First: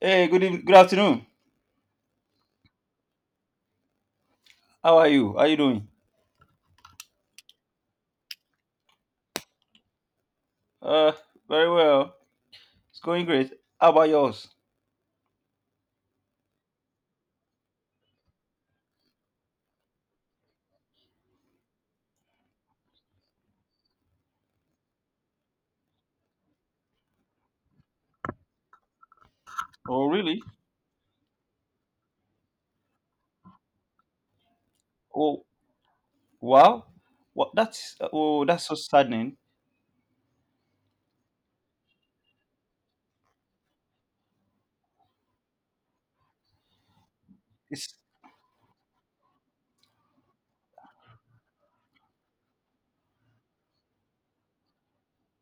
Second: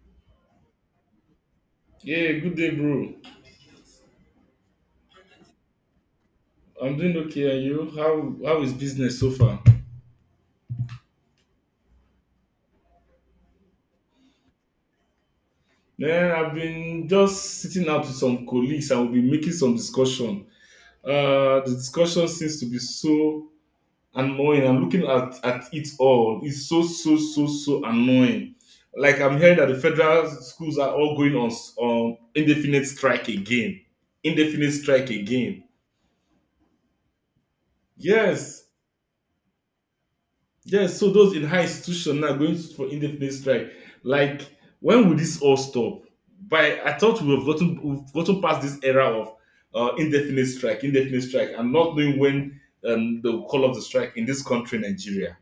Hey, good evening, good afternoon. Yeah, good day, bro. How are you? How you doing? I'm doing okay, and you? How is business so far? Uh, very well. It's going great. How about yours? Man, I've been just sitting out with some colleagues. I will be making some discussion. The discussion seems to be so annoying. I'm looking at it all. It's so so so so annoying. Like I'm hearing that the Oh, federal really? schools are all going on on indefinite strike again. Indefinite strike Oh, again. wow. What? That's oh, that's Yes, so saddening. yes, so those in high institution now going for indefinite strike. Like, when will this all stop? By I thought It's we've gotten past this era of indefinite strike, and not knowing when they call of the strike in this country, Nigeria.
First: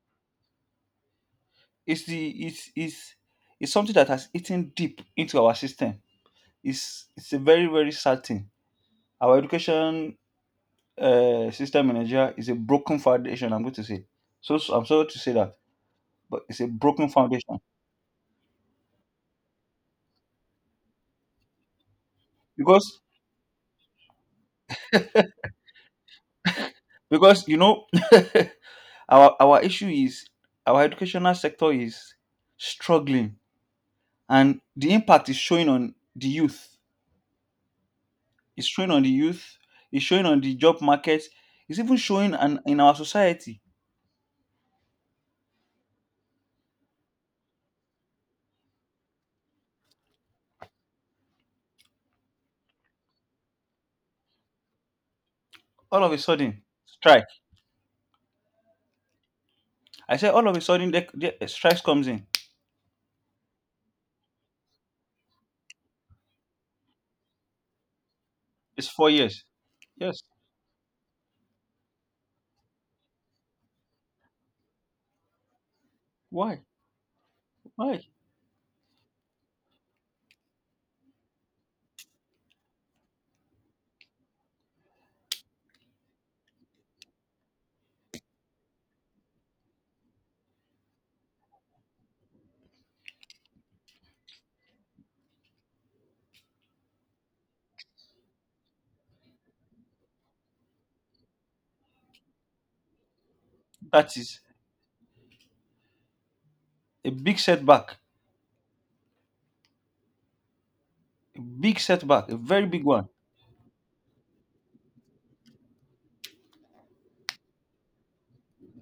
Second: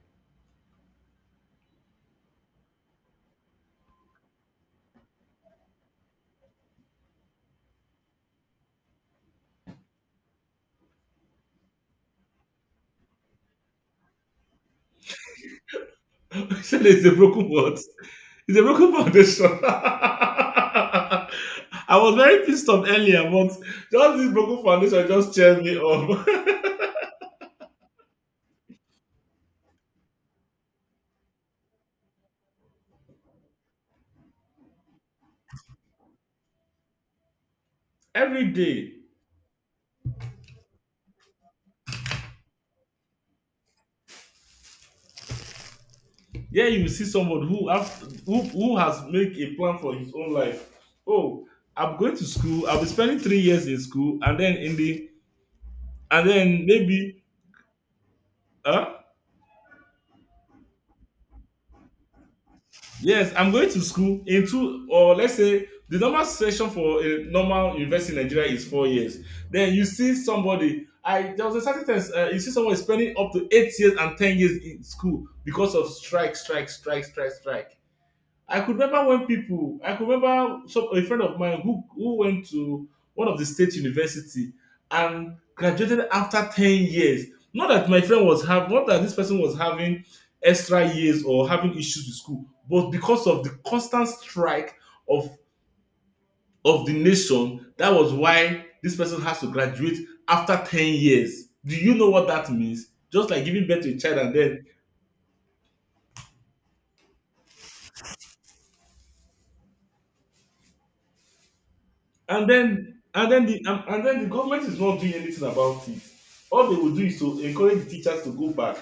it's it's something that has eaten deep into our system. It's a very sad thing. Our education system in Nigeria is a broken foundation, I'm going to say. So, I'm sorry to say that, but I it's a said it's broken a broken foundation world. It's a broken foundation. I was very pissed off because earlier, but just this broken foundation just cheered me up because. Our issue is our educational sector is struggling, and the impact is showing on the youth. every It's showing day. on the youth. It's showing on the job market. It's even showing an, in our society. Yeah, you will see someone who have, who has make a plan for his own life. Oh, I'm going to school. I'll be spending 3 years in school, and then in the All of a and sudden, then maybe, strike. uh I said all of a sudden, the strikes comes in. yes, I'm going to school in two, or let's say the normal session for a normal university in Nigeria is four It's four years. years. Then you see Yes. somebody. I There was a certain time, you see someone spending up to 8 years and 10 years in school because of strike, Why? strike, strike, strike, strike. Why? I could remember a friend of mine who went to one of the state university and graduated after 10 years. Not that my friend was having, Not that this person was having extra years or having issues with school, but because of the constant strike of, of the nation, that was why this person has to graduate after 10 years. Do you know what that means? Just like giving birth to a That child, is a big setback. A big setback. A very big one. And then the government is not doing anything about it. All they will do is to encourage the teachers to go back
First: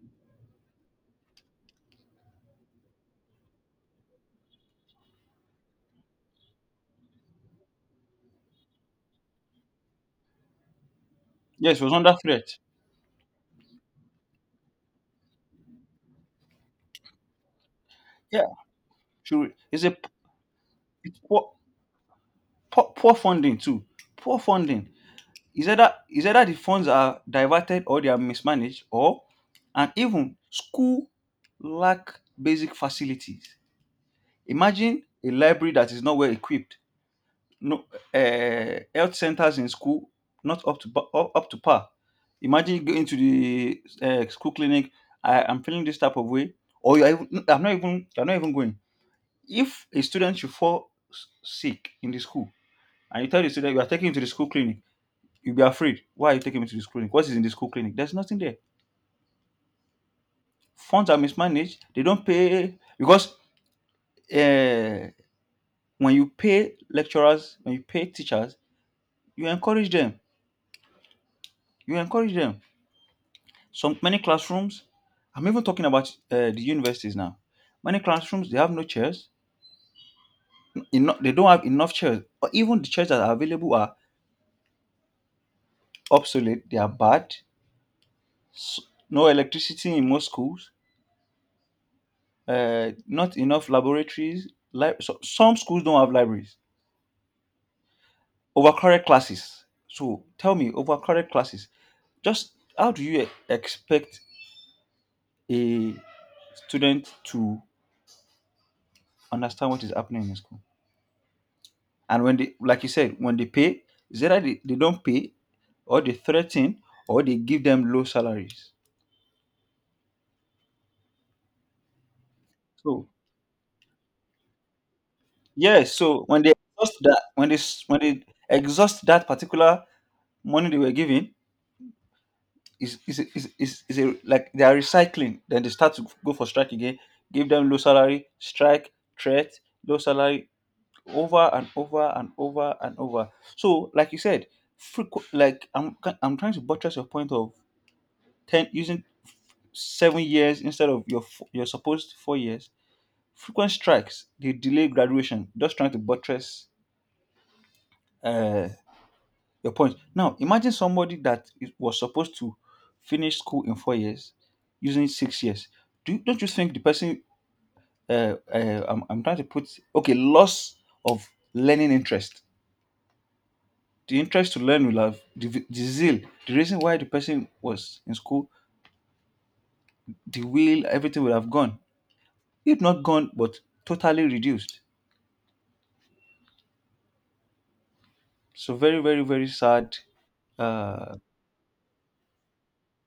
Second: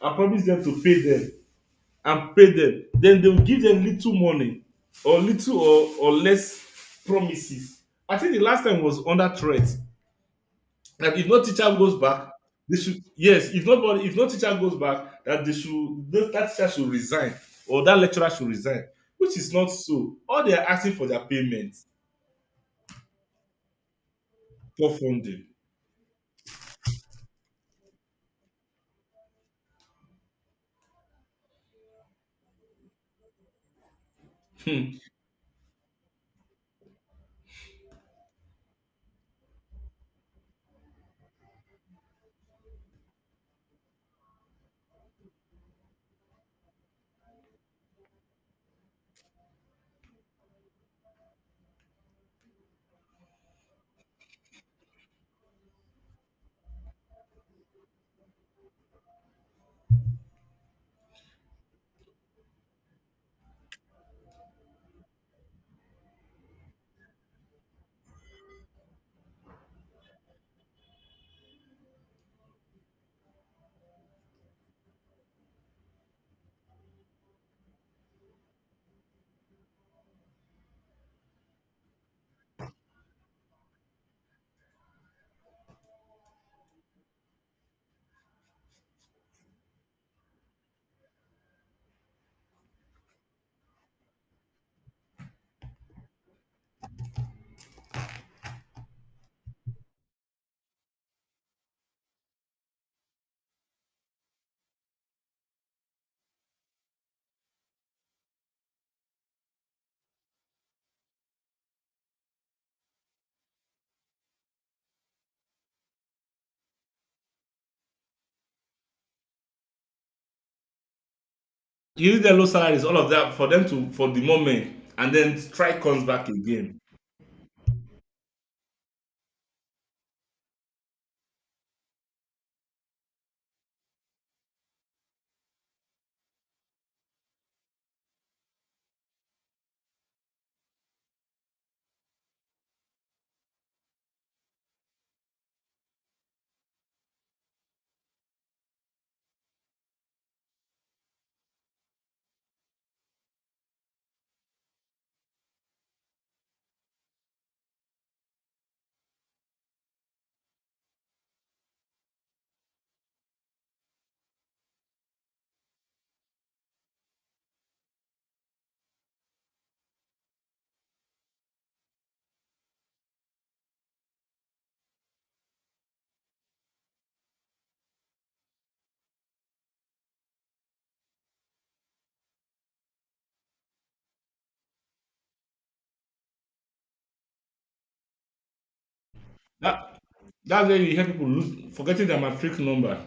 and promise them to pay them and pay them, then they will give them little money, or little or less promises. I think the last time was under threat that if no teacher Yes, it was goes under back, threat. they should, yes, if no teacher goes back, that that teacher should resign or that lecturer Yeah. should resign, which is Should, not it's a p- so. All they are asking for It's their poor, payment, poor, poor funding too. Poor funding. for funding. It's either the funds are diverted or they are mismanaged, or and even school lack basic facilities. Imagine a library that is not well equipped, no health centers in school not up to par. Imagine going to the school clinic. I am feeling this type of way, or you are even, I'm not even you're not even going. If a student should fall sick in the school, and you tell the student you are taking him to the school clinic, you'll be afraid. Why are you taking me to this clinic? What is in this school clinic? There's nothing there. Funds are mismanaged. They don't pay because uh, when you pay lecturers, when you pay teachers, you encourage them. You encourage them. Some many classrooms. I'm even talking about the universities now. Many classrooms they have no chairs. They don't have enough chairs. Or even the chairs that are available are obsolete. They are bad. S- no electricity in most schools. Not enough laboratories. So, some schools don't have libraries. Overcrowded classes. So tell me, overcrowded classes. Just how do you expect a student to understand what is happening in school? And when they, like you said, when they pay, is either they don't pay, or they threaten, or they give them low salaries. Give them low salaries, all So of that for them to, for the moment, and then strike yes, comes so back when they again. exhaust that, when they when they exhaust that particular money they were given, is, like they are recycling. Then they start to go for strike again. Give them low salary, strike, threat, low salary, over and over and over and over. So, like you said, like I'm trying to buttress your point of ten using 7 years instead of your your supposed 4 years. Frequent strikes, they delay graduation. Just trying to buttress uh, your point. Now, imagine somebody that is, was supposed to finish school in 4 years, using 6 years. Do you, don't you think the person? I'm trying to put okay loss of learning interest. The interest to learn will have the zeal, the reason why the person was in school, the will, everything will have gone. If not gone, but totally reduced. So very, very, very That sad. that's where you hear Uh, people lose, forgetting their matric number.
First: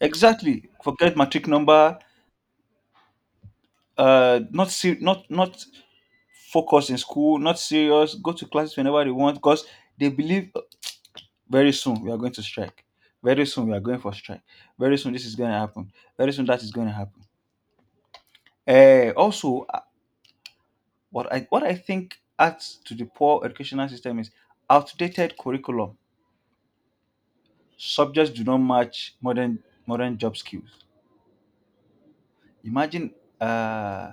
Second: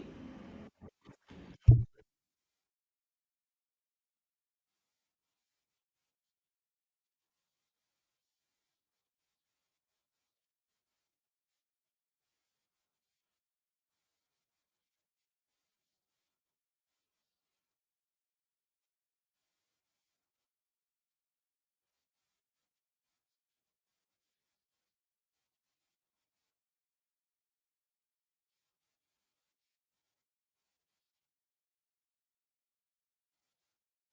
exactly. Forget matric number. Not focus in school, not serious, go to classes whenever they want because they believe very soon we are going to strike. Very soon we are going for strike. Very soon this is going to happen. Very soon that is going to happen. Also, what I what I think adds to the poor educational system is outdated curriculum. Subjects do not match modern job skills. Imagine uh,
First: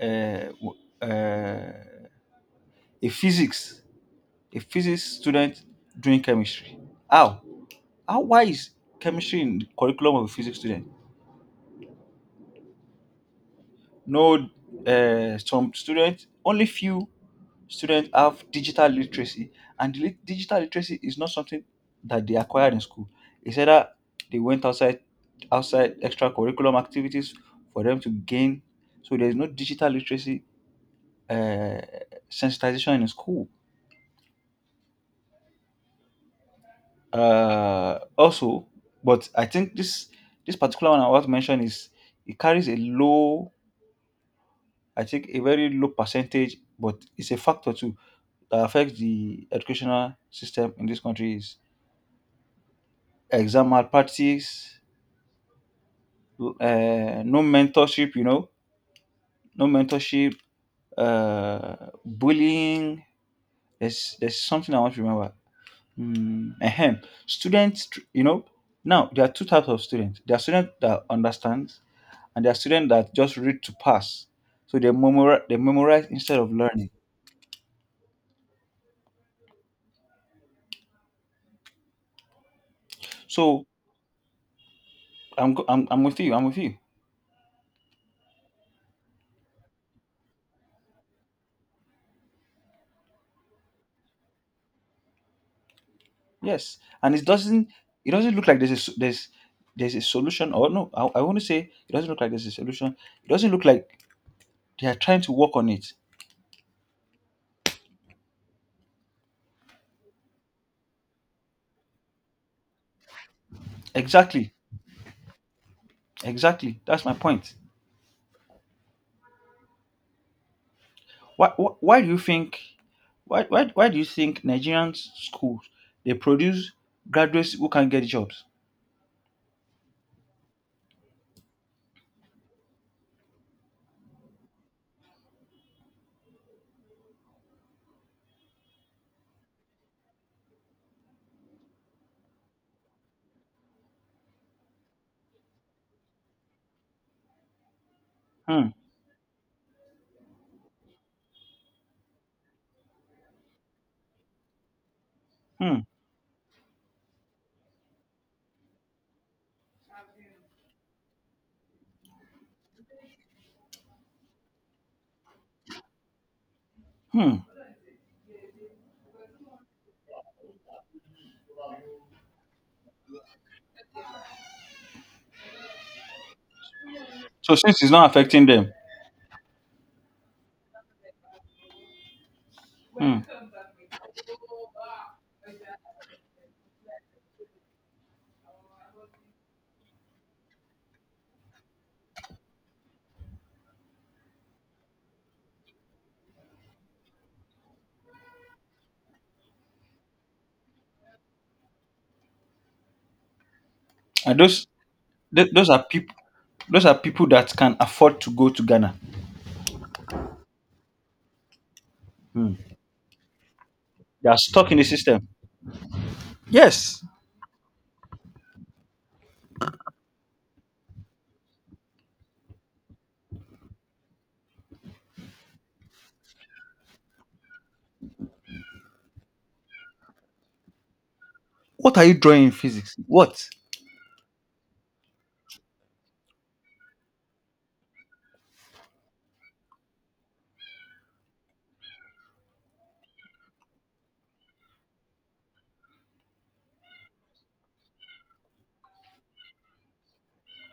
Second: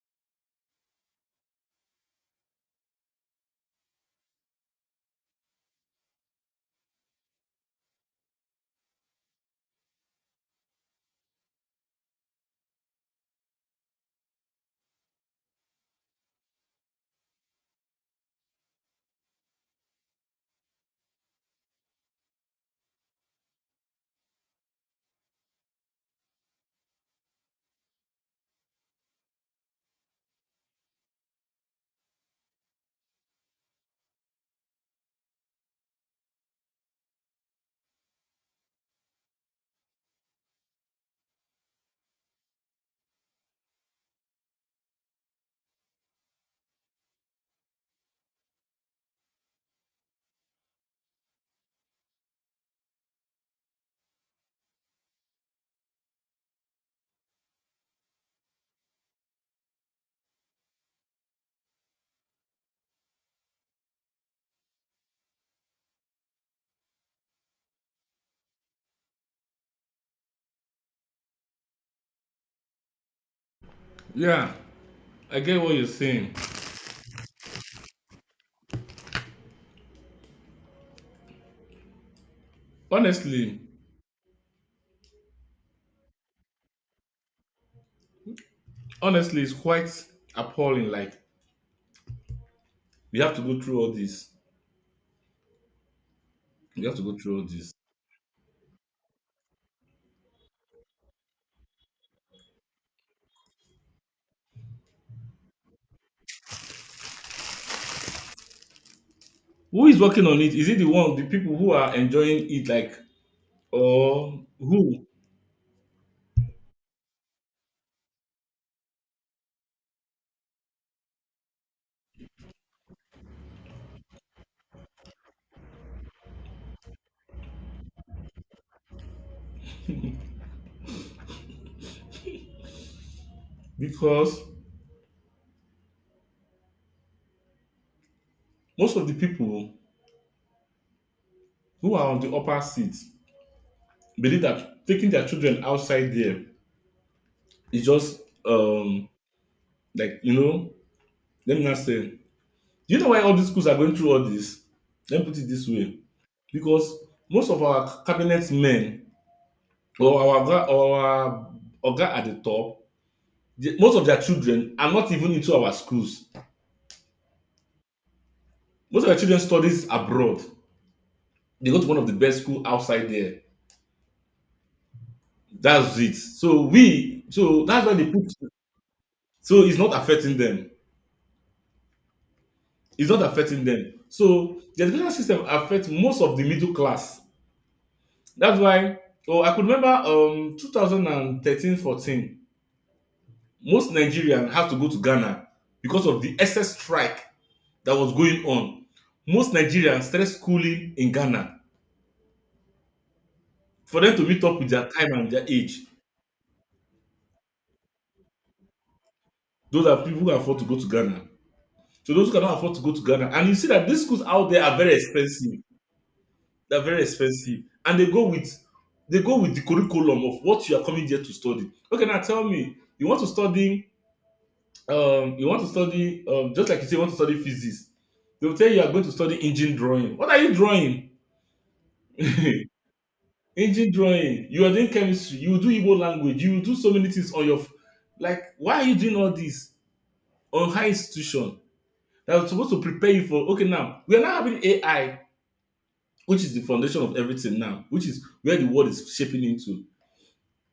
uh, w- uh, a physics student doing chemistry. How? Why is chemistry in the curriculum of a physics student? No, some students, only few students have digital literacy, and digital literacy is not something that they acquired in school. It's either they went outside, outside extra curriculum activities for them to gain. So there is no digital literacy uh, sensitization in school. Also, but I think this particular one I want to mention is it carries a low, I think a very low percentage, but it's a factor too that affects the educational system in this country is exam malpractice, no mentorship, you know, no mentorship, uh, bullying. There's something I want to remember. Ahem. Students, you know, now there are two types of students. There are students that understand, and there are students that just read to pass. Yeah, So I they get what you're memorize saying. instead of learning. Honestly, So I'm with you. I'm with you. It's quite appalling. Like, we have to go through all this. Yes, We have to and go it through all doesn't, this. it doesn't look like there's there's a solution, or no, I want to say it doesn't look like there's a solution. It doesn't look like they are trying to work on it. Who is working on it? Is it the people who are enjoying it, like, or Exactly, who? exactly. That's my point. Why do you think why do you think Nigerian schools they produce graduates who can get jobs? Because most of the people who are on the upper seat believe that taking their children outside there, it's just, Hmm, like, let me not say. Do you know why all these schools are going through all this? Let me put it this hmm, way. Because most of our cabinet men, or our oga at the top, most of their children are not even into our schools. hmm. Most of their children studies abroad. They go to one of the best school outside there. That's it. So So since that's it's why they not put, affecting them, so it's not affecting them. It's hmm, not affecting them. So the education system affects most of the middle class. That's why, oh, I could remember, 2013 14, most Nigerians had to go to Ghana because of the SS strike that was going on. Most Nigerians started schooling in Ghana for them to and meet up those with their time and their those are age. people, those are people that can afford to go to Ghana. Those are people who can afford to go to Ghana. So those who cannot Hmm. afford to go to Ghana, and you see that these schools They are out there stuck are in the very system. expensive. They're very Yes. expensive, and they go with the curriculum of what you are coming here to study. Okay, now tell me, you want to study, just like you say, you want to study physics. They will tell you you are going to study engine drawing. What are you drawing? What are you drawing in physics? What? Engine drawing. You are doing chemistry, you will do Igbo language, you will do so many things like, why are you doing all this on high institution that was supposed to prepare you for, okay, now we are now having AI, which is the foundation of everything now, which is where the world is shaping into.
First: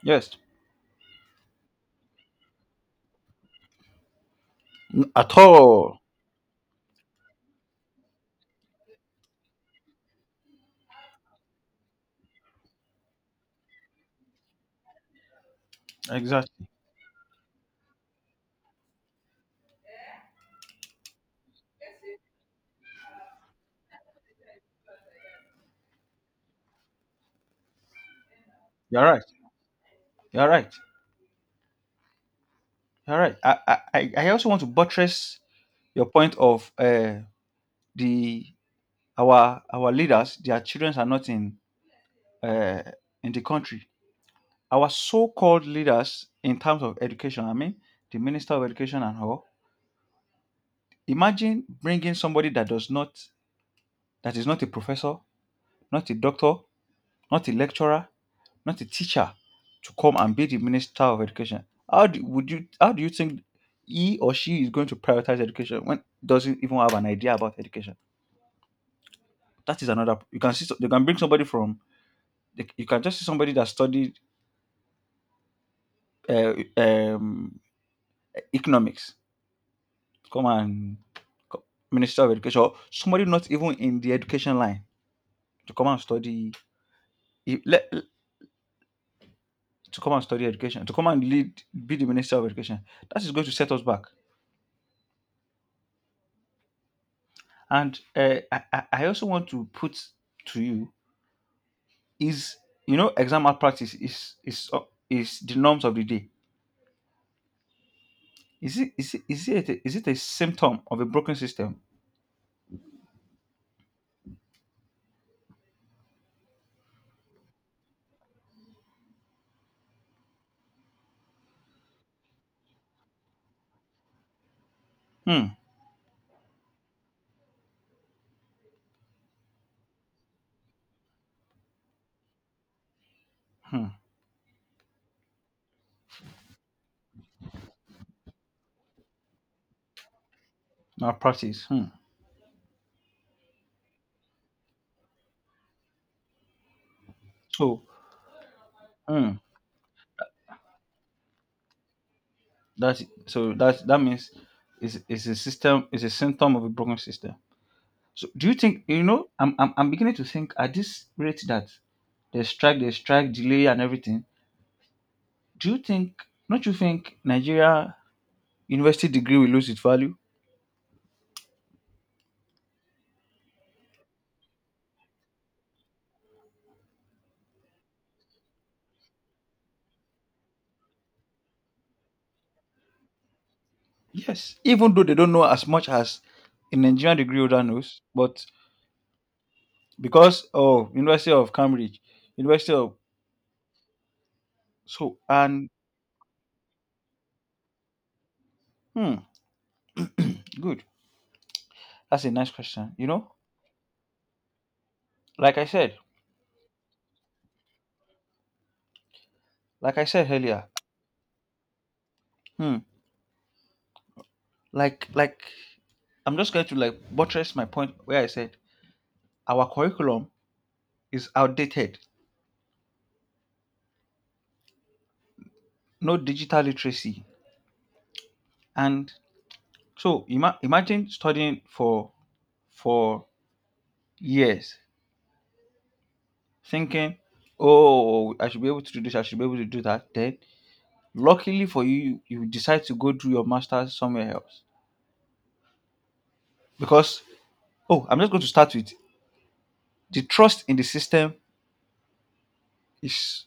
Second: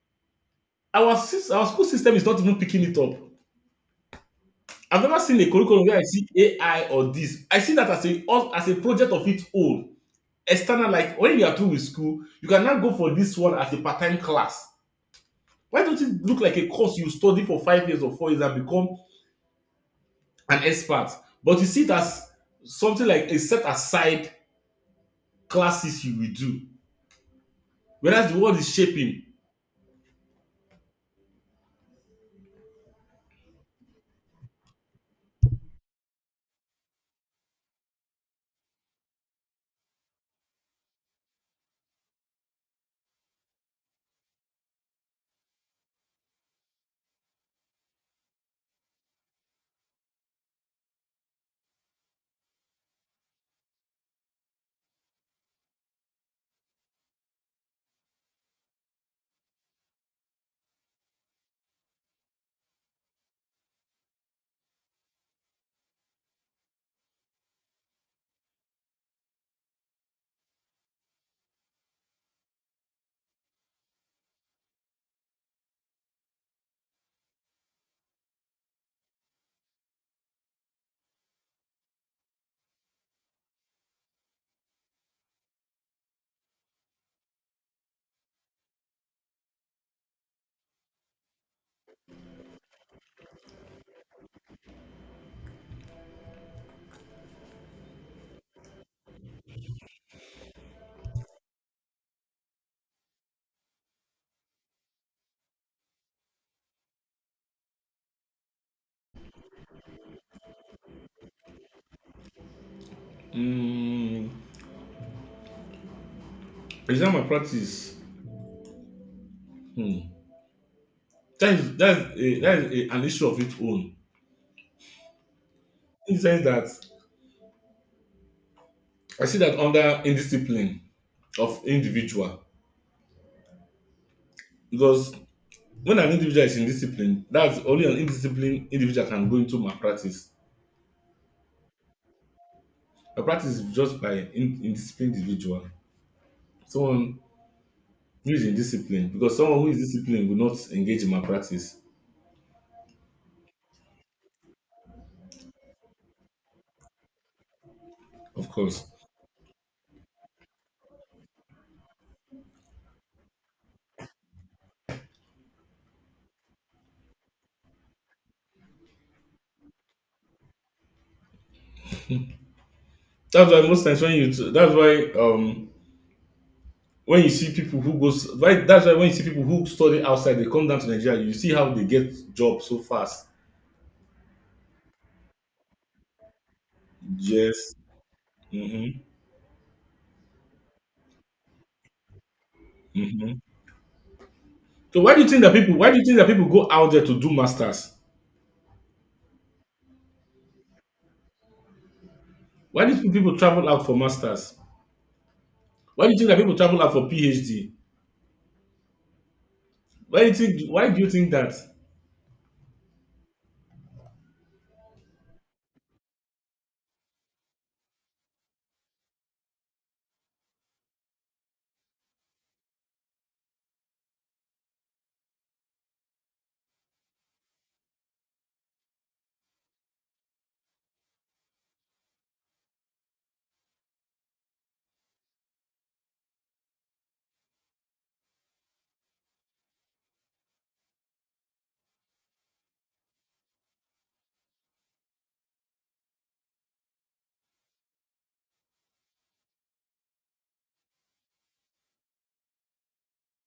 Yes. Our school system is not even picking it up. I've never At seen a curriculum where all. I see AI or this, I see that as a project of its own, external, like when you are through with school, you can now go for this one as a part-time class. Why don't it look like a Exactly. course you study for 5 years or 4 years and become an expert, but you see it as something like a set aside classes you will do, whereas the world is You're shaping. right. You're right. You're right. I also want to buttress your point of the our leaders, their children are not in uh, in the country. Our so-called leaders in terms of education, I mean, the minister of education and all. Imagine bringing somebody that does not, that is not a professor, not a doctor, not a lecturer, not a teacher to come and be the minister of education. How do, would you, how do you think he or she is going to prioritize education when doesn't even have an idea about education? That is another. You can see you can bring somebody from you can just see somebody that studied uh, um, economics to come and co- minister of education, or somebody not even in the education line to come and study e- le- to come and study education, to come and lead, be the minister of education. That is going to set us back. And I also want to put to you is you know exam malpractice is the norms of the day. Is it, is it a symptom of a broken system? Mm, exam and practice. Hmm, that is an issue of its own, Hmm. in the sense that I see that under indiscipline of individual. Hmm. Because when an individual is indisciplined, that's, only an indisciplined individual can go into my practice. Malpractice. Hmm. My practice is just by indisciplined individual. Someone So who is indisciplined, hmm. because someone who is disciplined will not engage in my practice. That so that that means is a system, is a symptom of a broken system. So do Of you think, course. you know? I'm beginning to think at this rate that the strike delay, and everything. Do you think? Don't you think Nigeria university degree will lose its value? That's why, when you see people who goes, why that's why when you see people who study outside, they come down to Nigeria, you see how they get jobs so fast. Yes, even though they don't know as much as a Nigerian degree holder Yes. knows, but Mm-hmm. because oh, University of Cambridge, University of Mm-hmm. So why so do you think that and people? Why do you think that people go out there to do masters? hmm, good. That's a nice Why question. You do know, people travel out for masters? like I said, Why do you think that people travel out for PhD? like I Why do said you think? earlier, Why do you think that? hmm, like I'm just going to like buttress my point where I said our curriculum is outdated, no digital literacy, and so imagine studying for years thinking, oh, I should be able to do this, I should be able to do that. Then, luckily for you, you decide to go do your master's somewhere else. Because, oh, I'm just going to start with the trust in the system is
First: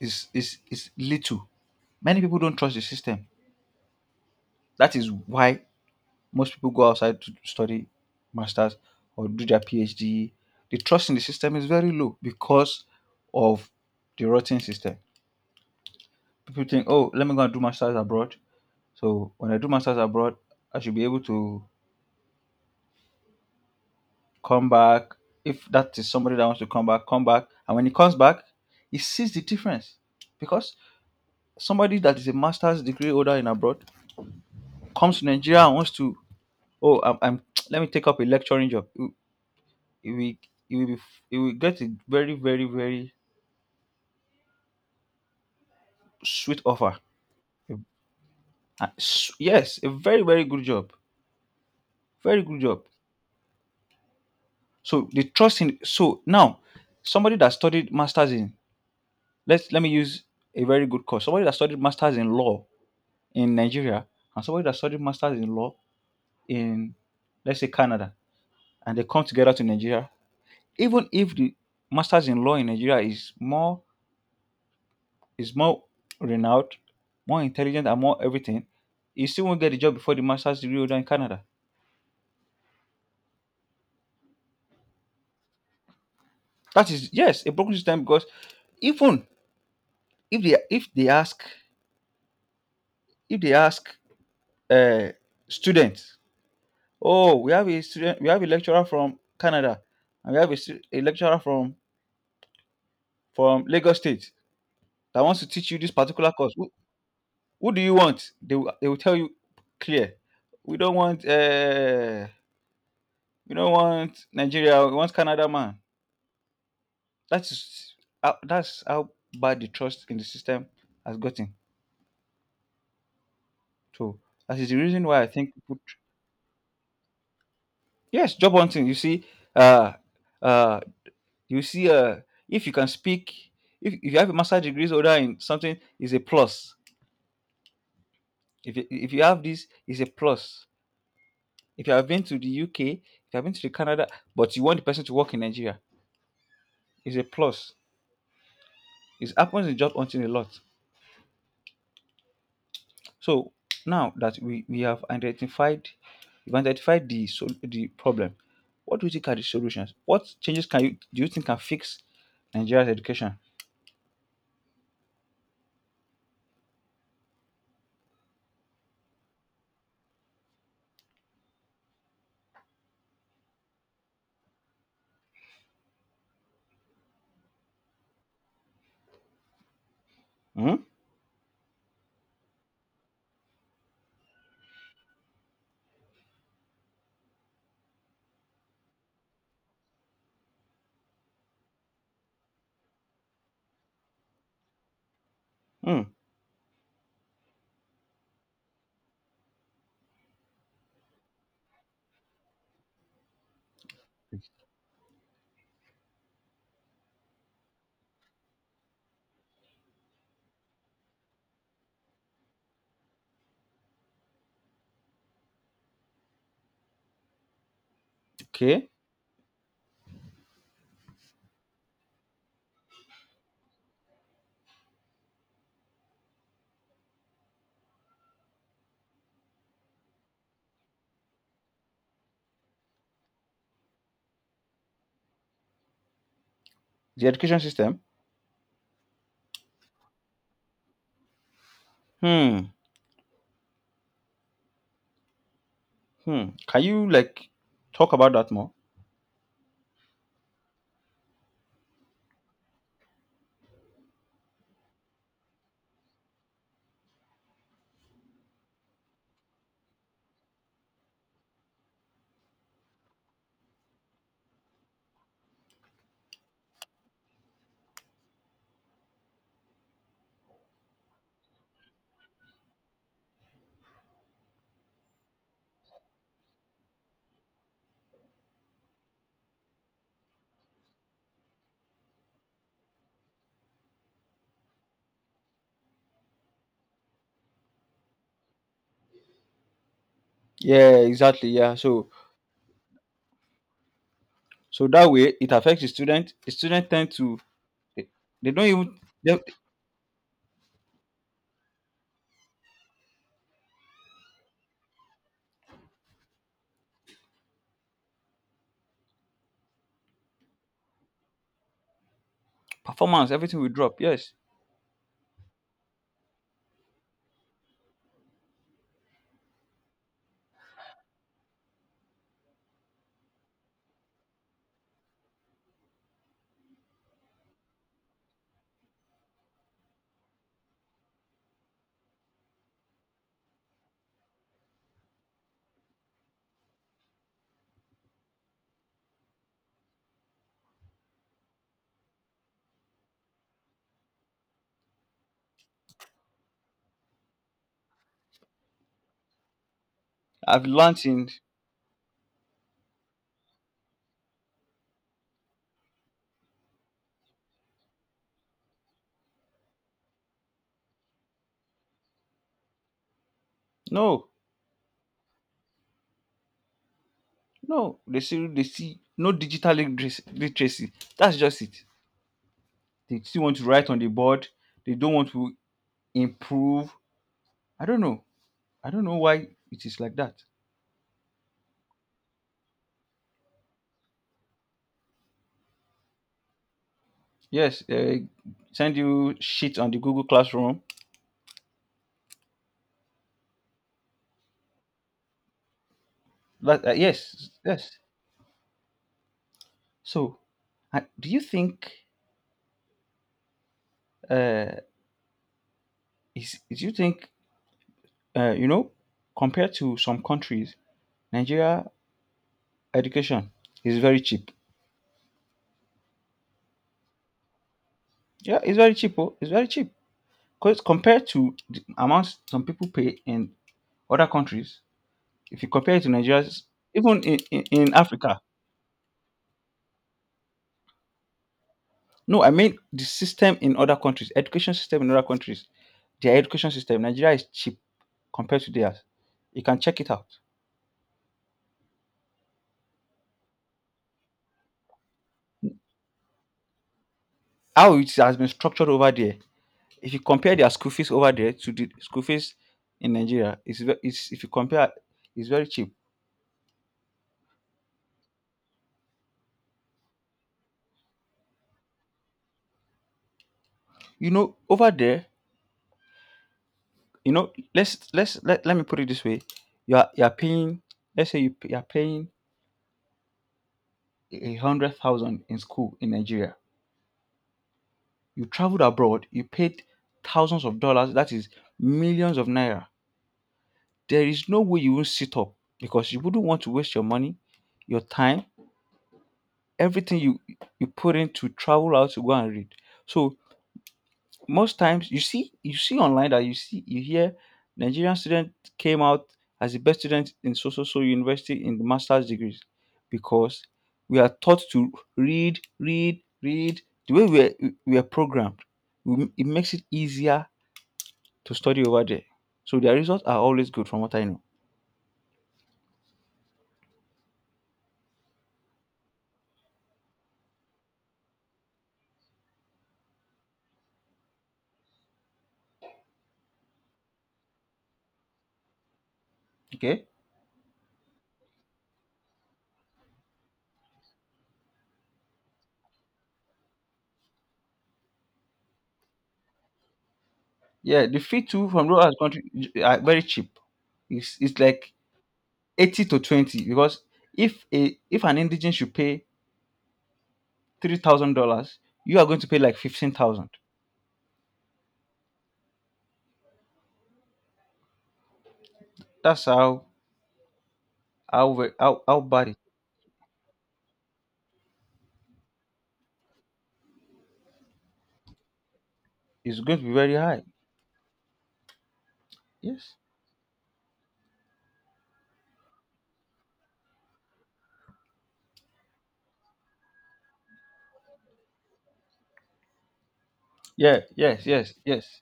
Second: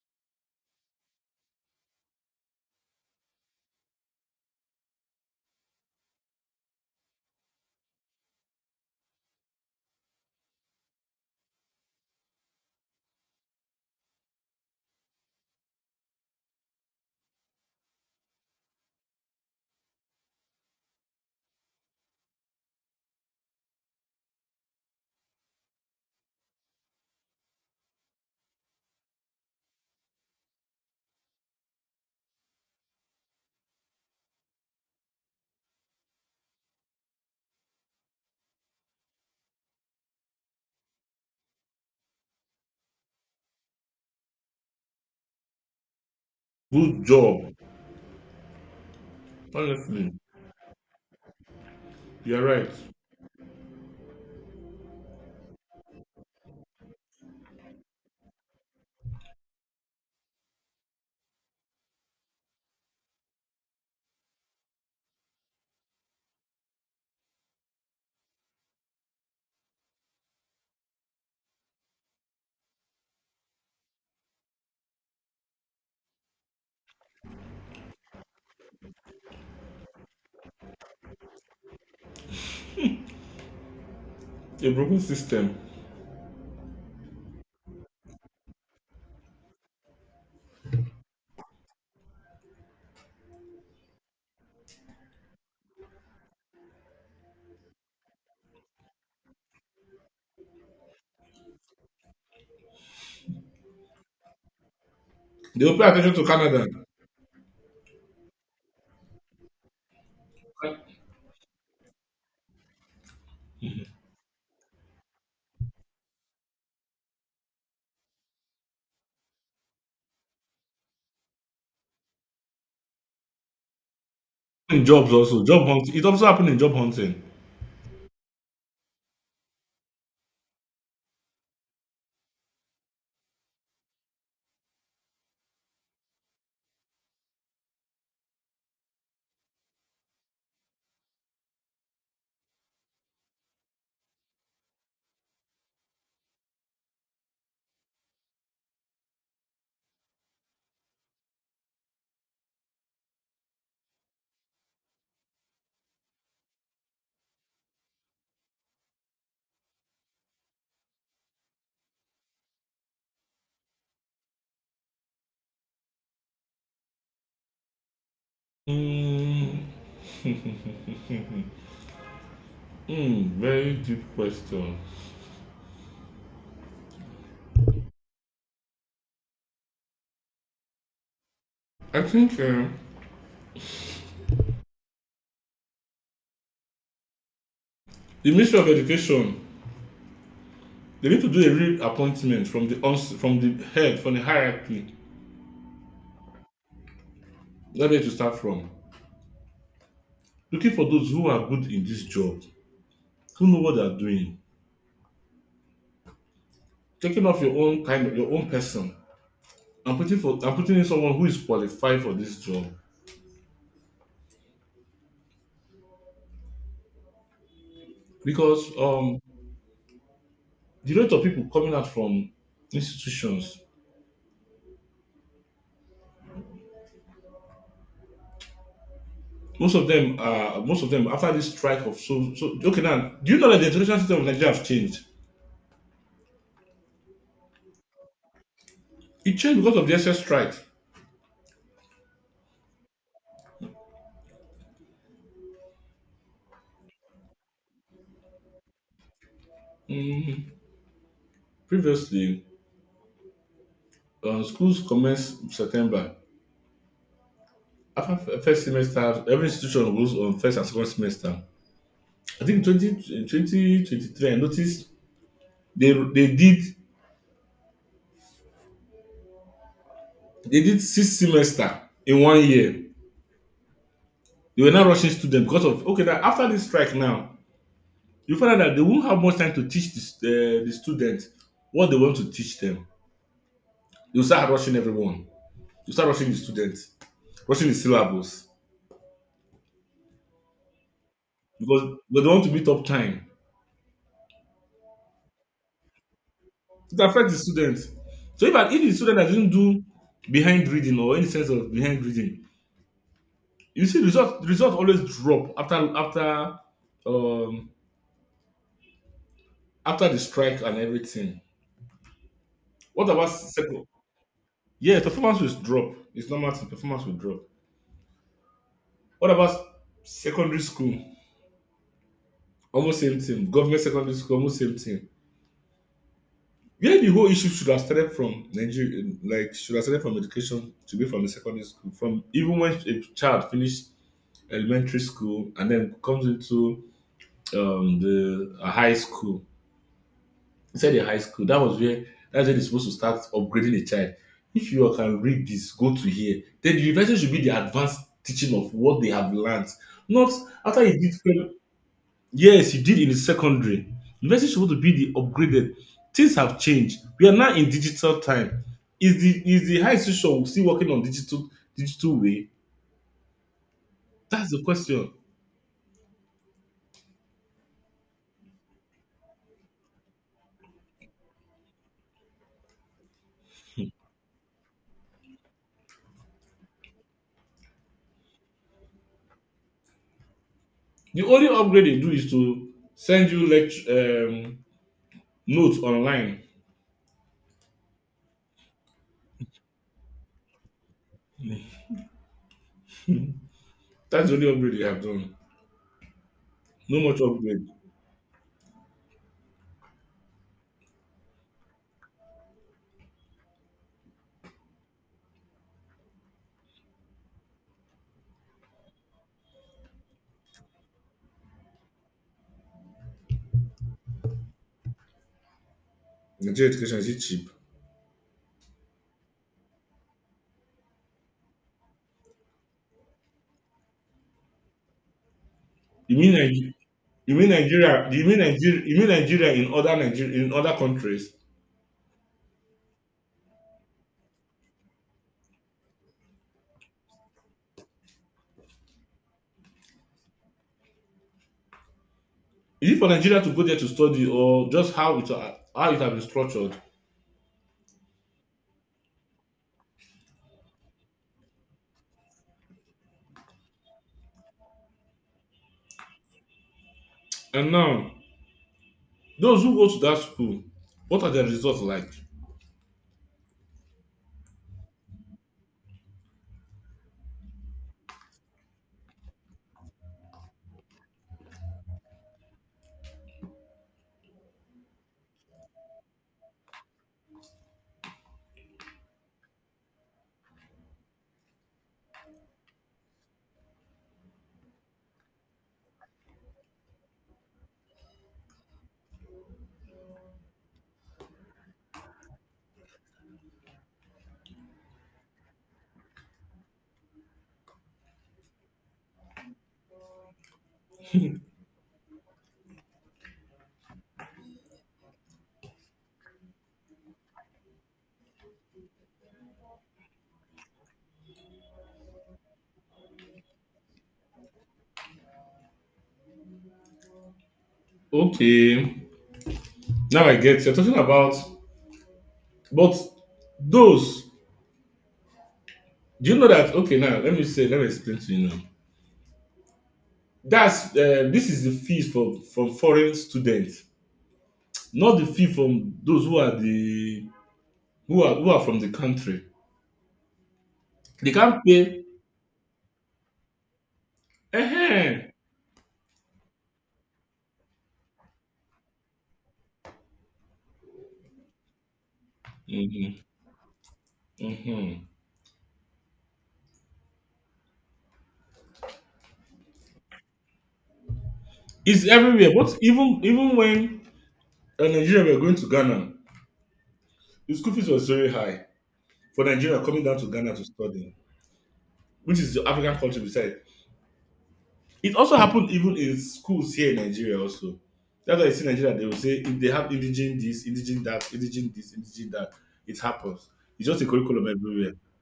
is little. Many people don't trust the system. That is why most people go outside to study masters or do their PhD. The trust in the system is very low because of the rotten system. People think, oh, let me go and do masters abroad. So when I do masters abroad, I should be able to come back. If that is somebody that wants to come back, come back. And when he comes back, he sees the difference. Because somebody that is a master's degree holder in abroad comes to Nigeria and wants to, oh, I'm let me take up a lecturing job. He he will, he will, be, he will get a very, very, very sweet offer. Good job. Yes, a Honestly, very, very good job. you are Very good right. job. So they trust in. So now, somebody that studied masters in, let's, let me use a very good course. Somebody that studied masters in law in Nigeria and somebody that studied masters in law in, let's say, Canada, and they come together to Nigeria, even if the masters in law in Nigeria is more renowned, more intelligent and more everything, he still won't get the job before the masters degree holder in Canada. A broken system. That is, yes, a broken system because even if they if they ask if they ask uh, students. Oh, we have a student, we have a lecturer from Canada, and we have a, a lecturer from Lagos State that wants to They teach will you pay this attention to particular course. Canada. Who do you want? They will tell you clear. We don't want uh we don't want Nigeria. We want Canada, man. That's that's how bad the trust in the system has gotten. So that is the In reason jobs why I also, think job hunting. It also happened in job hunting. yes, job hunting. You see, uh, uh, you see, if you can speak, if you have a master degree or that in something is a plus, if you have, this is a plus. If you have been to the UK, if you have been to the Canada, but you want the person to work in Nigeria, is a plus. It happens in job hunting a lot. So now that we have identified, we've identified the problem, what do you think are the solutions? What changes can you think can fix Nigeria's education? Mm, mm, very deep question. Hmm. I think, the Ministry of Education, they need to do a real appointment from the head, from the hierarchy. Hmm. That's where they to start from? Looking for those who are good in this job, who know what they are doing, taking off your own kind of your own person, and putting for and putting in someone who is qualified for this job, because Okay. The rate of people coming out from institutions, most of them, after this strike of, so, okay, now do you know that the education system of Nigeria has changed? The education system. It changed because of the S S strike. Hmm. Hmm. Can you like talk about that more? mm, Previously, schools commence September. After first semester, every institution goes on first and second semester. I think 20 twenty twenty three, I noticed they they did they did six semester in one year. They were now rushing students because of, okay, that after this strike now, you find out that they won't have much time to teach the students what they want to teach them. You start rushing everyone. You start rushing the students, rushing the syllabus, Yeah, exactly. Yeah. because So because they want to meet up time. so that way it affects the student. The student It tend affects the to, students. they, So they if, don't an- if the even student that their didn't do behind reading or any sense of behind reading, you see result always drop after um after the strike and everything. What about performance, everything sec- will drop. Yes. Yeah, performance will drop. It's normal thing. Performance will drop. What about secondary school? Almost same thing. Government secondary school, almost same thing. Where the whole issue should have started from Nigeria, like, should have started from education to be from the secondary school. From even when a child finished elementary school and then comes into, the a high school, inside the high school, that's where they're supposed to start upgrading the child. If you can read this, go to here. Then the university should be the advanced teaching of what they have learned. Not I've after you learned did in yes, you did in the secondary. University is supposed to be the upgraded. Things have changed. We are now in digital time. Is the high institution still working on digital way? no, That's the question. no, they see no digital literacy. Literacy. That's just it. They still want to write on the board, they don't want to improve. I don't know. I don't know why it is like that. The only upgrade they do is to send you lecture, notes online. Yes, send you shit on the Google Classroom. That's the only upgrade they have done. That No much yes, upgrade. yes. So, do you think, uh, is do you think, you know, compared to some countries, Nigeria education is very cheap. Nigeria education is it cheap? Yeah, it's very cheap. Oh, it's very cheap because compared to the amounts some people pay in other countries, if you compare it to You mean Nigeria's, even Nigeria? You in, mean in, in Nigeria? You mean Africa. Nigeria? You mean Nigeria in other countries? No, I mean the system in other countries, education system in other countries, their education system. Nigeria is cheap compared to theirs. You can check it out. Is it for Nigeria to go there to study, or just how it has been structured? How it has been structured over there. If you compare their school fees over there to the school fees in Nigeria, it's if you compare, it's very cheap. And now, those who go to that school, what are their results like? You know, over there, you know, let me put it this way: you are paying, let's say you are paying 100,000 in school in Nigeria. You traveled abroad, you paid thousands of dollars. That is millions of naira. There is no way you will sit up because you wouldn't want to waste your money, your time, everything you put in to travel out to go and read. So most times you see online that you hear Nigerian student came out as the best student in so so so university in the master's degrees because we are taught to read, read, read. The way we are programmed, it makes it easier to study over there, so their results are always good from what I know. Okay, now I get you're talking about, but those do you know that? Okay, now let me say, let me explain to you now. Okay. That's this is the fees for from foreign students, not the fee from those who are who are from the country. Yeah, the They fee can't too from pay. lower country are very cheap. It's like uh 80 to 20 because if a if an indigent should pay $3,000, you are going to pay like fifteen Mm-hmm. thousand. Mm-hmm. That's how how It's bad everywhere. it But even when Nigeria were going to Ghana, the school fees was very high for is going Nigeria to be coming very down to high. Ghana to study, which is the African Yes. country besides. It also happened even in schools here in Nigeria also. That's why you see Nigeria, they will say if they have indigenous this, indigenous that, indigenous this, indigenous that, it happens. It's Yeah. just a Yes. curriculum Yes. everywhere. Yes.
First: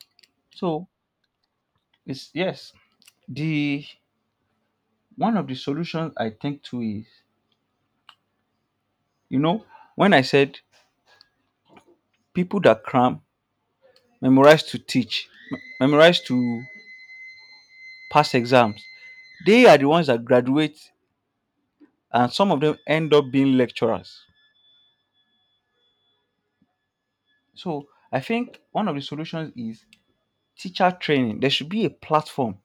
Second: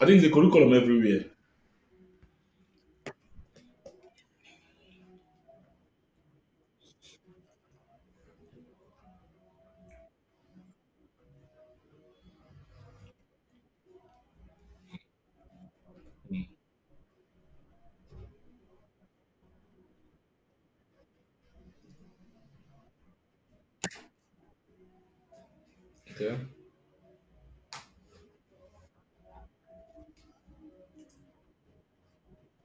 I think it's a curriculum So everywhere. it's yes. The one of the solutions I think to is, you know, when I said people that cram, memorize to teach, memorize to pass exams, they are the ones that graduate, and some of them end up being lecturers. Okay. So I think one of the solutions is teacher training. There should be a platform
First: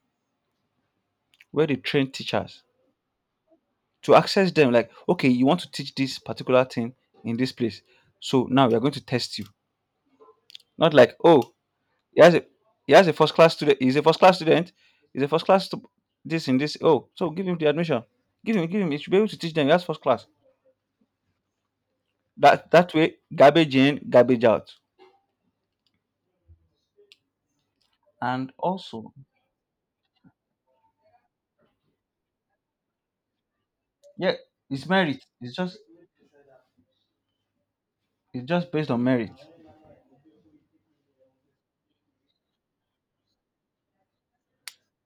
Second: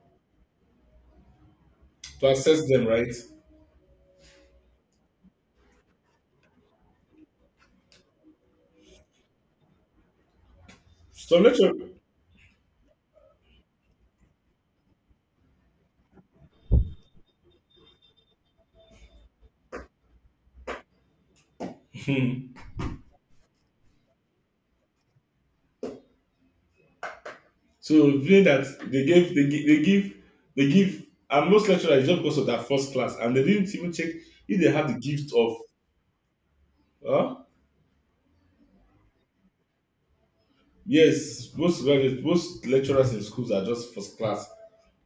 where they train To teachers assess them, right? to access them. Like, okay, you want to teach this particular thing in this place. So now we are going to test you. Not like, So oh, let your he has a he has a first class student, he's a first class student, he's a first class this in this. Oh, so give him the admission. Give him. He should be able to teach them. He has first class. That that way, garbage in, garbage out. So being And that they also, gave they, gi- they give they give and most lecturers just because of that first class and they didn't even check yeah, if they had it's the merit. gift It's of just, huh? it's just based on merit. Yes, most graduates, most lecturers in schools are just first class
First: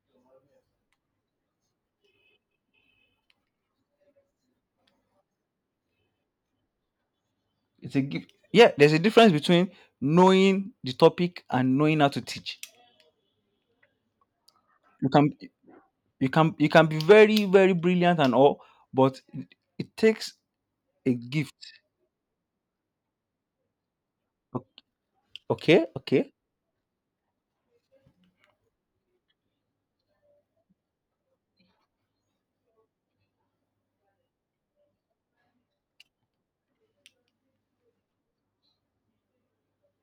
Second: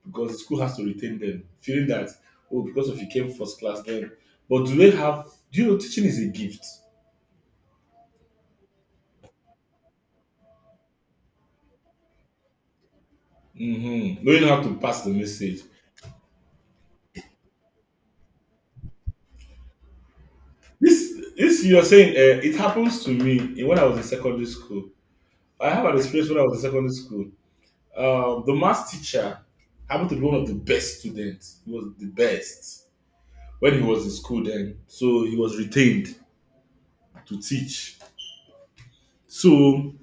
because the school has to retain them, feeling that oh because of you came first class then but do they have, do you know teaching is a gift? It's a gift. Yeah, there's a difference between knowing the topic and knowing how to teach. Mm-hmm. Knowing how to pass the You can, message. You can be very, very brilliant and all, but it takes this a this gift. you're saying it happens to me when I was in secondary O- school. I have Okay, an experience okay. when I was in secondary school. The math teacher happened to be one of the best students. He was the best when he was in school then. So he was retained to teach. So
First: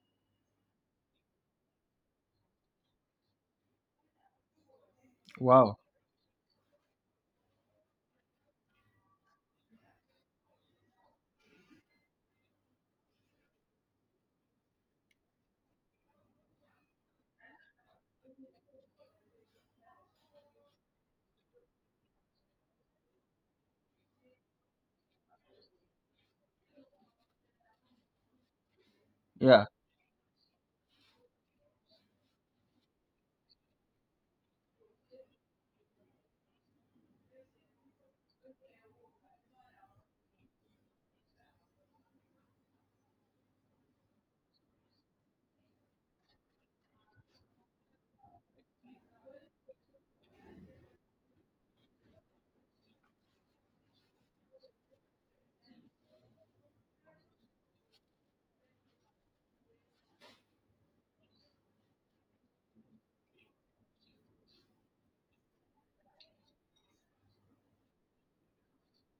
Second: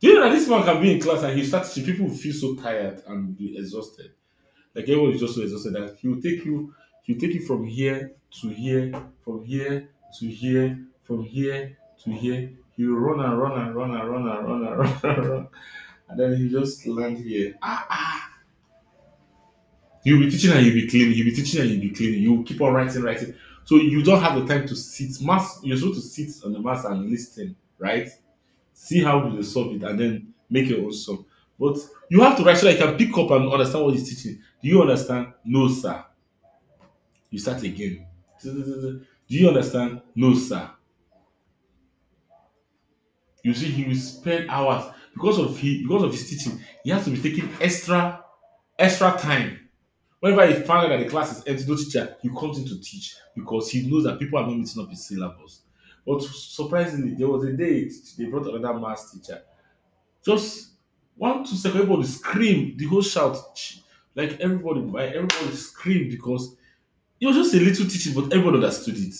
do you know that this man can be in class and he starts teaching, people will feel so tired and be exhausted. Like everyone is just so exhausted Wow. that he will take you from here to here, from here to here, from here to here. He will run and run and run and run and run and run and run. And then he just land here. Ah ah. You'll be teaching and you'll be cleaning. You'll be teaching and you'll be cleaning. You'll keep on writing, writing. So you don't have the time to sit. Mass, you're supposed to sit on the mass and listen, right? See how you Yeah. solve it and then make your own song. But you have to write so that you can pick up and understand what he's teaching. Do you understand? No, sir. You start again. Do you understand? No, sir. You see, he will spend hours because of his teaching. He has to be taking extra extra time. Whenever he found out that the class is empty, no teacher, he comes in to teach because he knows that people are not meeting up his syllabus. But surprisingly, there was a day they brought another maths teacher. Just one, two seconds, everybody screamed, the whole shout, ch- like everybody screamed because it was just a little teaching, but everyone understood it.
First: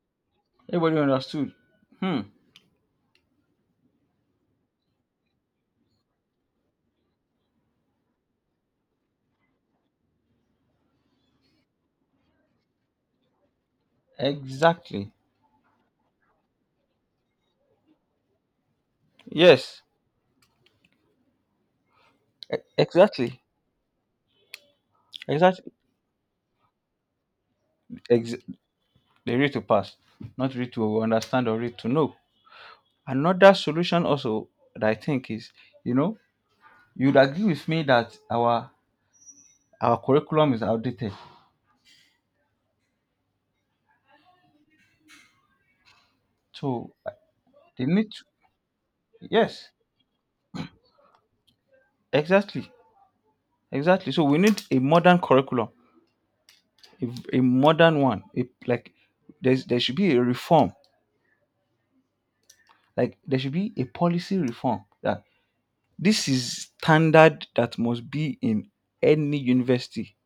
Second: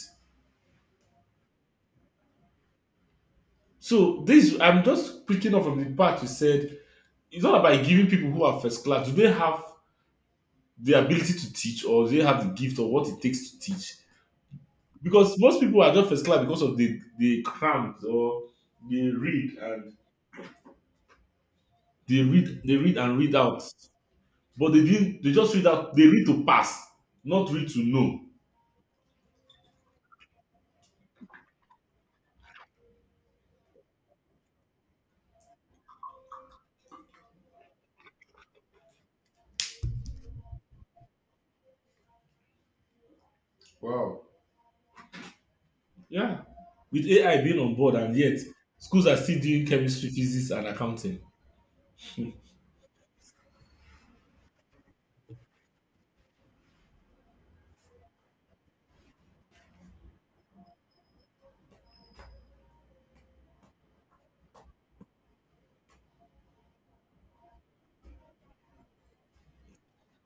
Everybody understood. Hmm. So this, I'm just picking up from the part you said. It's not about giving people who are first class. Do they have the ability to teach, or do they have the gift, or what it takes to teach? Exactly. Because most people are just first class because of the cramps or they read Yes. and they read and Exactly. read out but they didn't they just read Exactly. out, they read to pass, not read to know. Ex- they read to pass, not read to understand or read to know. Another solution also that I think is, you know, you'd agree with me that our curriculum is outdated. Wow. Yeah, So with ai being on they board need and to, yet schools are still doing yes, chemistry physics and accounting. exactly, exactly. So we need a modern curriculum, a, a modern one, a, like there's, there should be a reform. Like there should be a policy reform that this is standard that must be in any university.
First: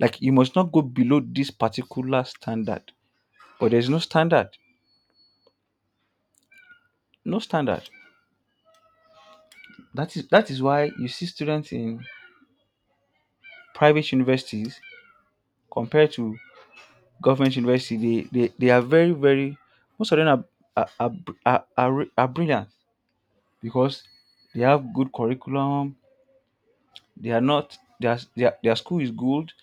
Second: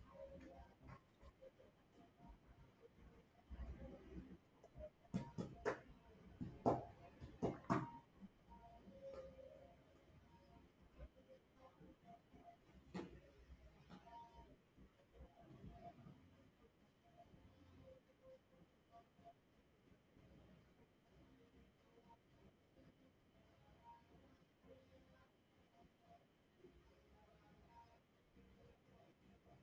Like you must not go below this particular standard, but there's no standard. No standard. That is that is why you see students in private universities compared to government university, they are very, very, most of them are, are, are brilliant because they have good curriculum. They are not, their school is good.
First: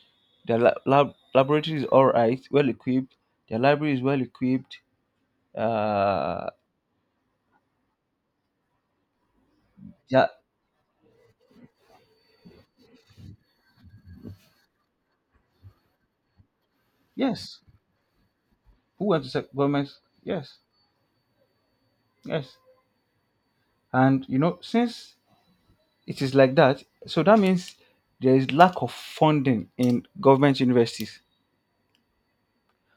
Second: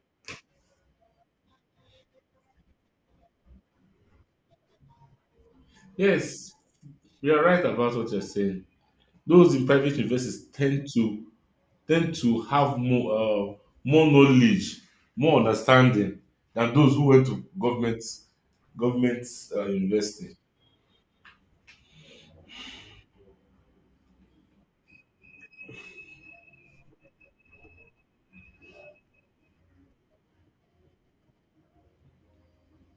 Their laboratory is all right, well equipped. Their library is well equipped. Uh, Yes, you are right about what you're saying, those in private yeah, universities tend to tend to have more more knowledge, more understanding than those who went to yes. Who went government to government? university. Yes, yes. And you know, since it is like that, so that means there is lack of funding in government universities.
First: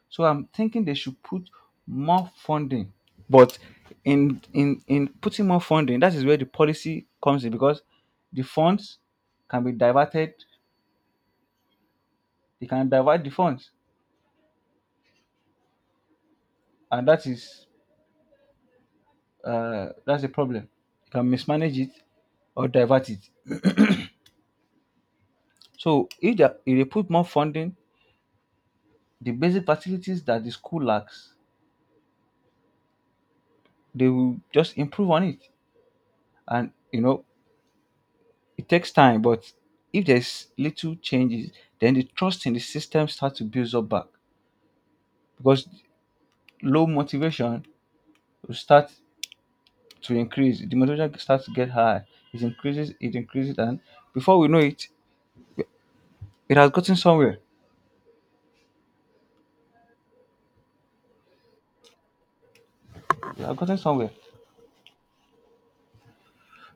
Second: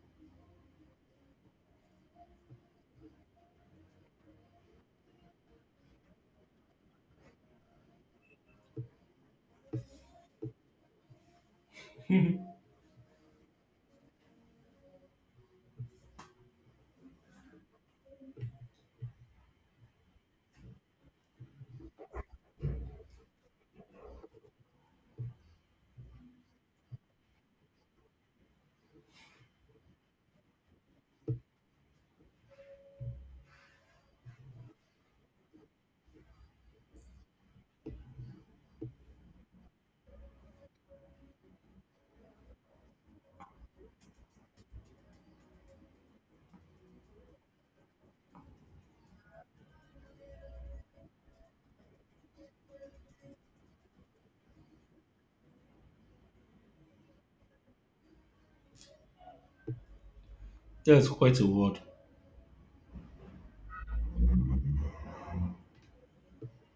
So I'm thinking they should put more funding. But in putting more funding, that is where the policy comes in because the funds can be diverted. They can divert the funds, and that is that's the problem. You can mismanage it or divert it. So if they put more funding, the basic facilities that the school lacks, they will just improve on it. And you know, it takes time, but if there's little changes, then the trust in the system starts to build up back because low motivation will start to increase. The motivation starts to get high. It increases, and before we know it, it has gotten somewhere. That's quite a word. It has gotten somewhere.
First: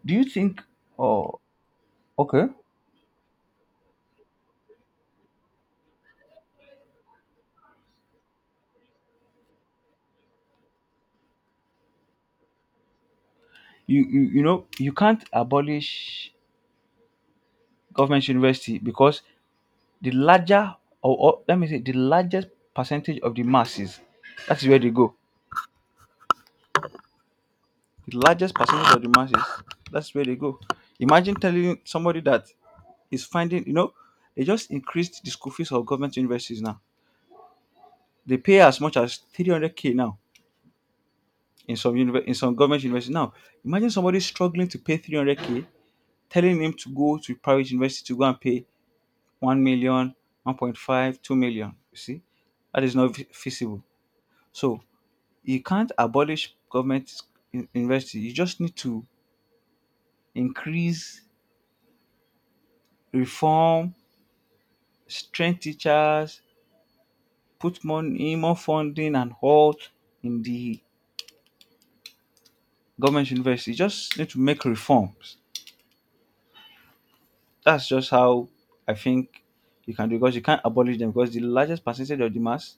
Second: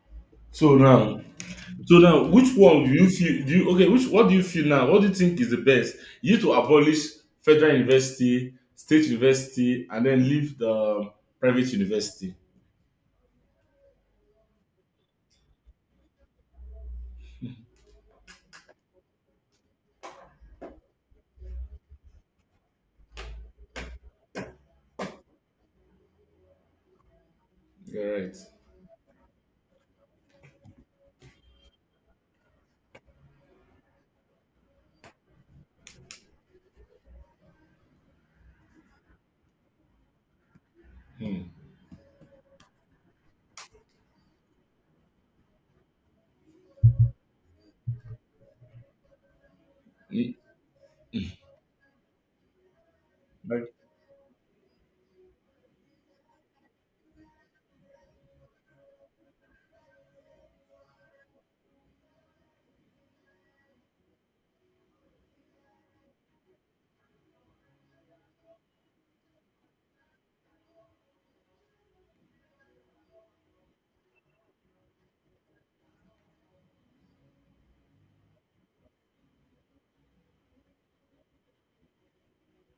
Do you think? So now, Oh, so now, okay. which one do you feel? Do you okay? Which what do you feel now? What do you think is the best? You to abolish federal university, state university, and then leave the private university. You know you can't abolish government university because the larger, or let me say the largest percentage of the masses, that's where they go. You're The right. largest percentage of the masses, that's where they go. Imagine telling somebody that is finding, you know, they just increased the school fees of government universities now. They pay as much as 300k now in some in some government universities now. Imagine somebody struggling to pay 300k, telling him to go to private university to go and pay 1 million, Hmm. 1.5, 2 million. You see that is not feasible. So you can't abolish government university. You just need to increase, reform, train teachers, put money, more funding and all in the government university. Just need to make reforms. That's just how I think you can do because you can't abolish them because the largest percentage of the mass,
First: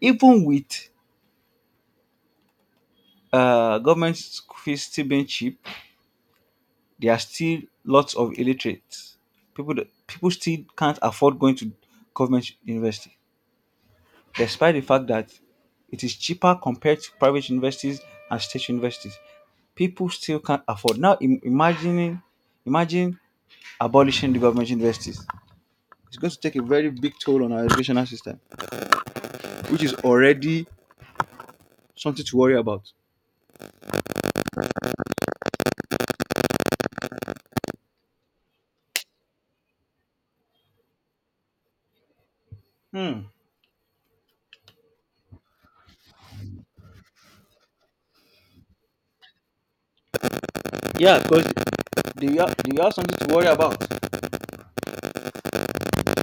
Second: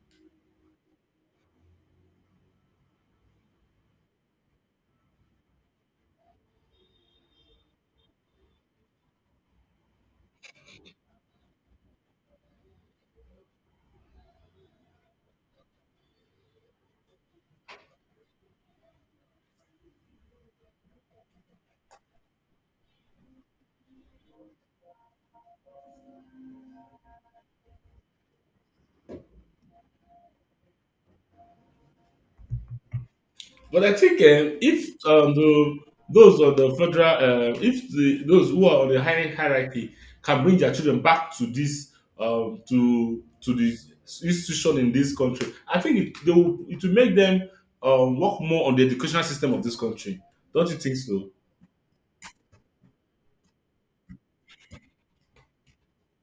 even with government school fees still being cheap, there are still lots of illiterates. People that- people still can't afford going to government university, despite the fact that it is cheaper compared to private universities and state universities, people still can't afford. Now, imagining, imagine abolishing the government universities. It's going to take a very big toll on our educational system, which is already something to worry about. But I think if those on the federal, if the, those who are on the high hierarchy can bring their children back to this, to Hmm. The institution in this country, I think it will make them work more on the educational system of this country. Don't you think Yeah, so? because they have something to worry about.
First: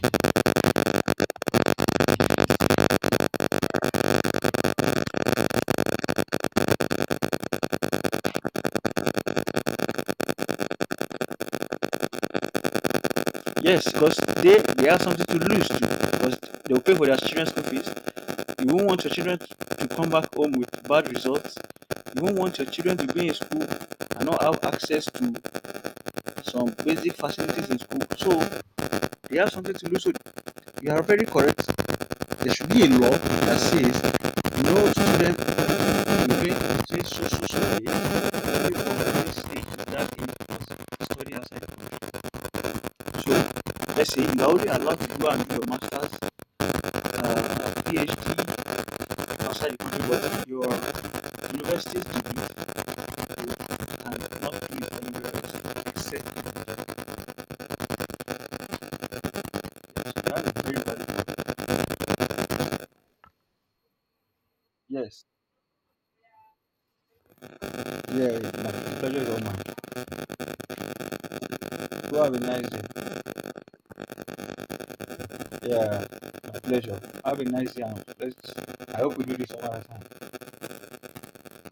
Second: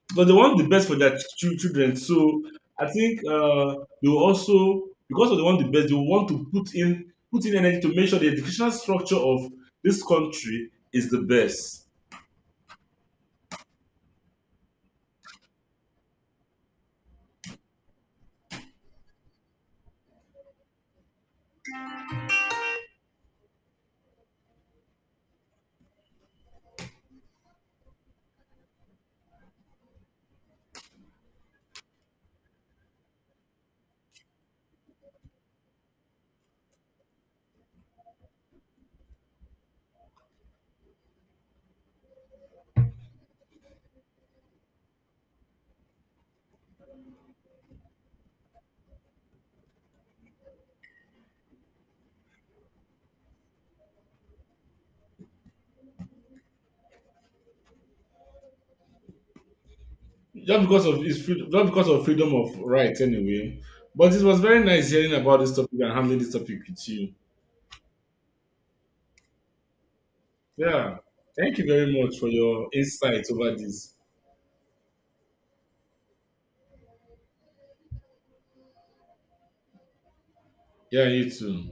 Because they want the best for their ch- children. So I think they will also, because of they want the best, they will want to put in energy to make sure the educational structure of this country is the best. Yes, because they have something to lose too, because they will pay for their children's school fees. You won't want your children to come back home with bad results. You won't want your children to be in school and not have access to some basic facilities in school. So they have something to lose. So you are very correct. There should be a law that says no student between so so so day stage that age study outside. So let's say you are only allowed to go and do your masters, PhD outside the country, but your university degree and not do it else except yes. That's Just very because of his freedom, valuable. just because of freedom of right anyway. But it was very nice hearing Yes. about this topic and handling this topic with you. Yeah, my pleasure is all mine. Yeah. Thank you very much You for have a your nice day. insight over this. Yeah, my pleasure. Have a nice day. And Let's. I hope we do this another time. Yeah, you too.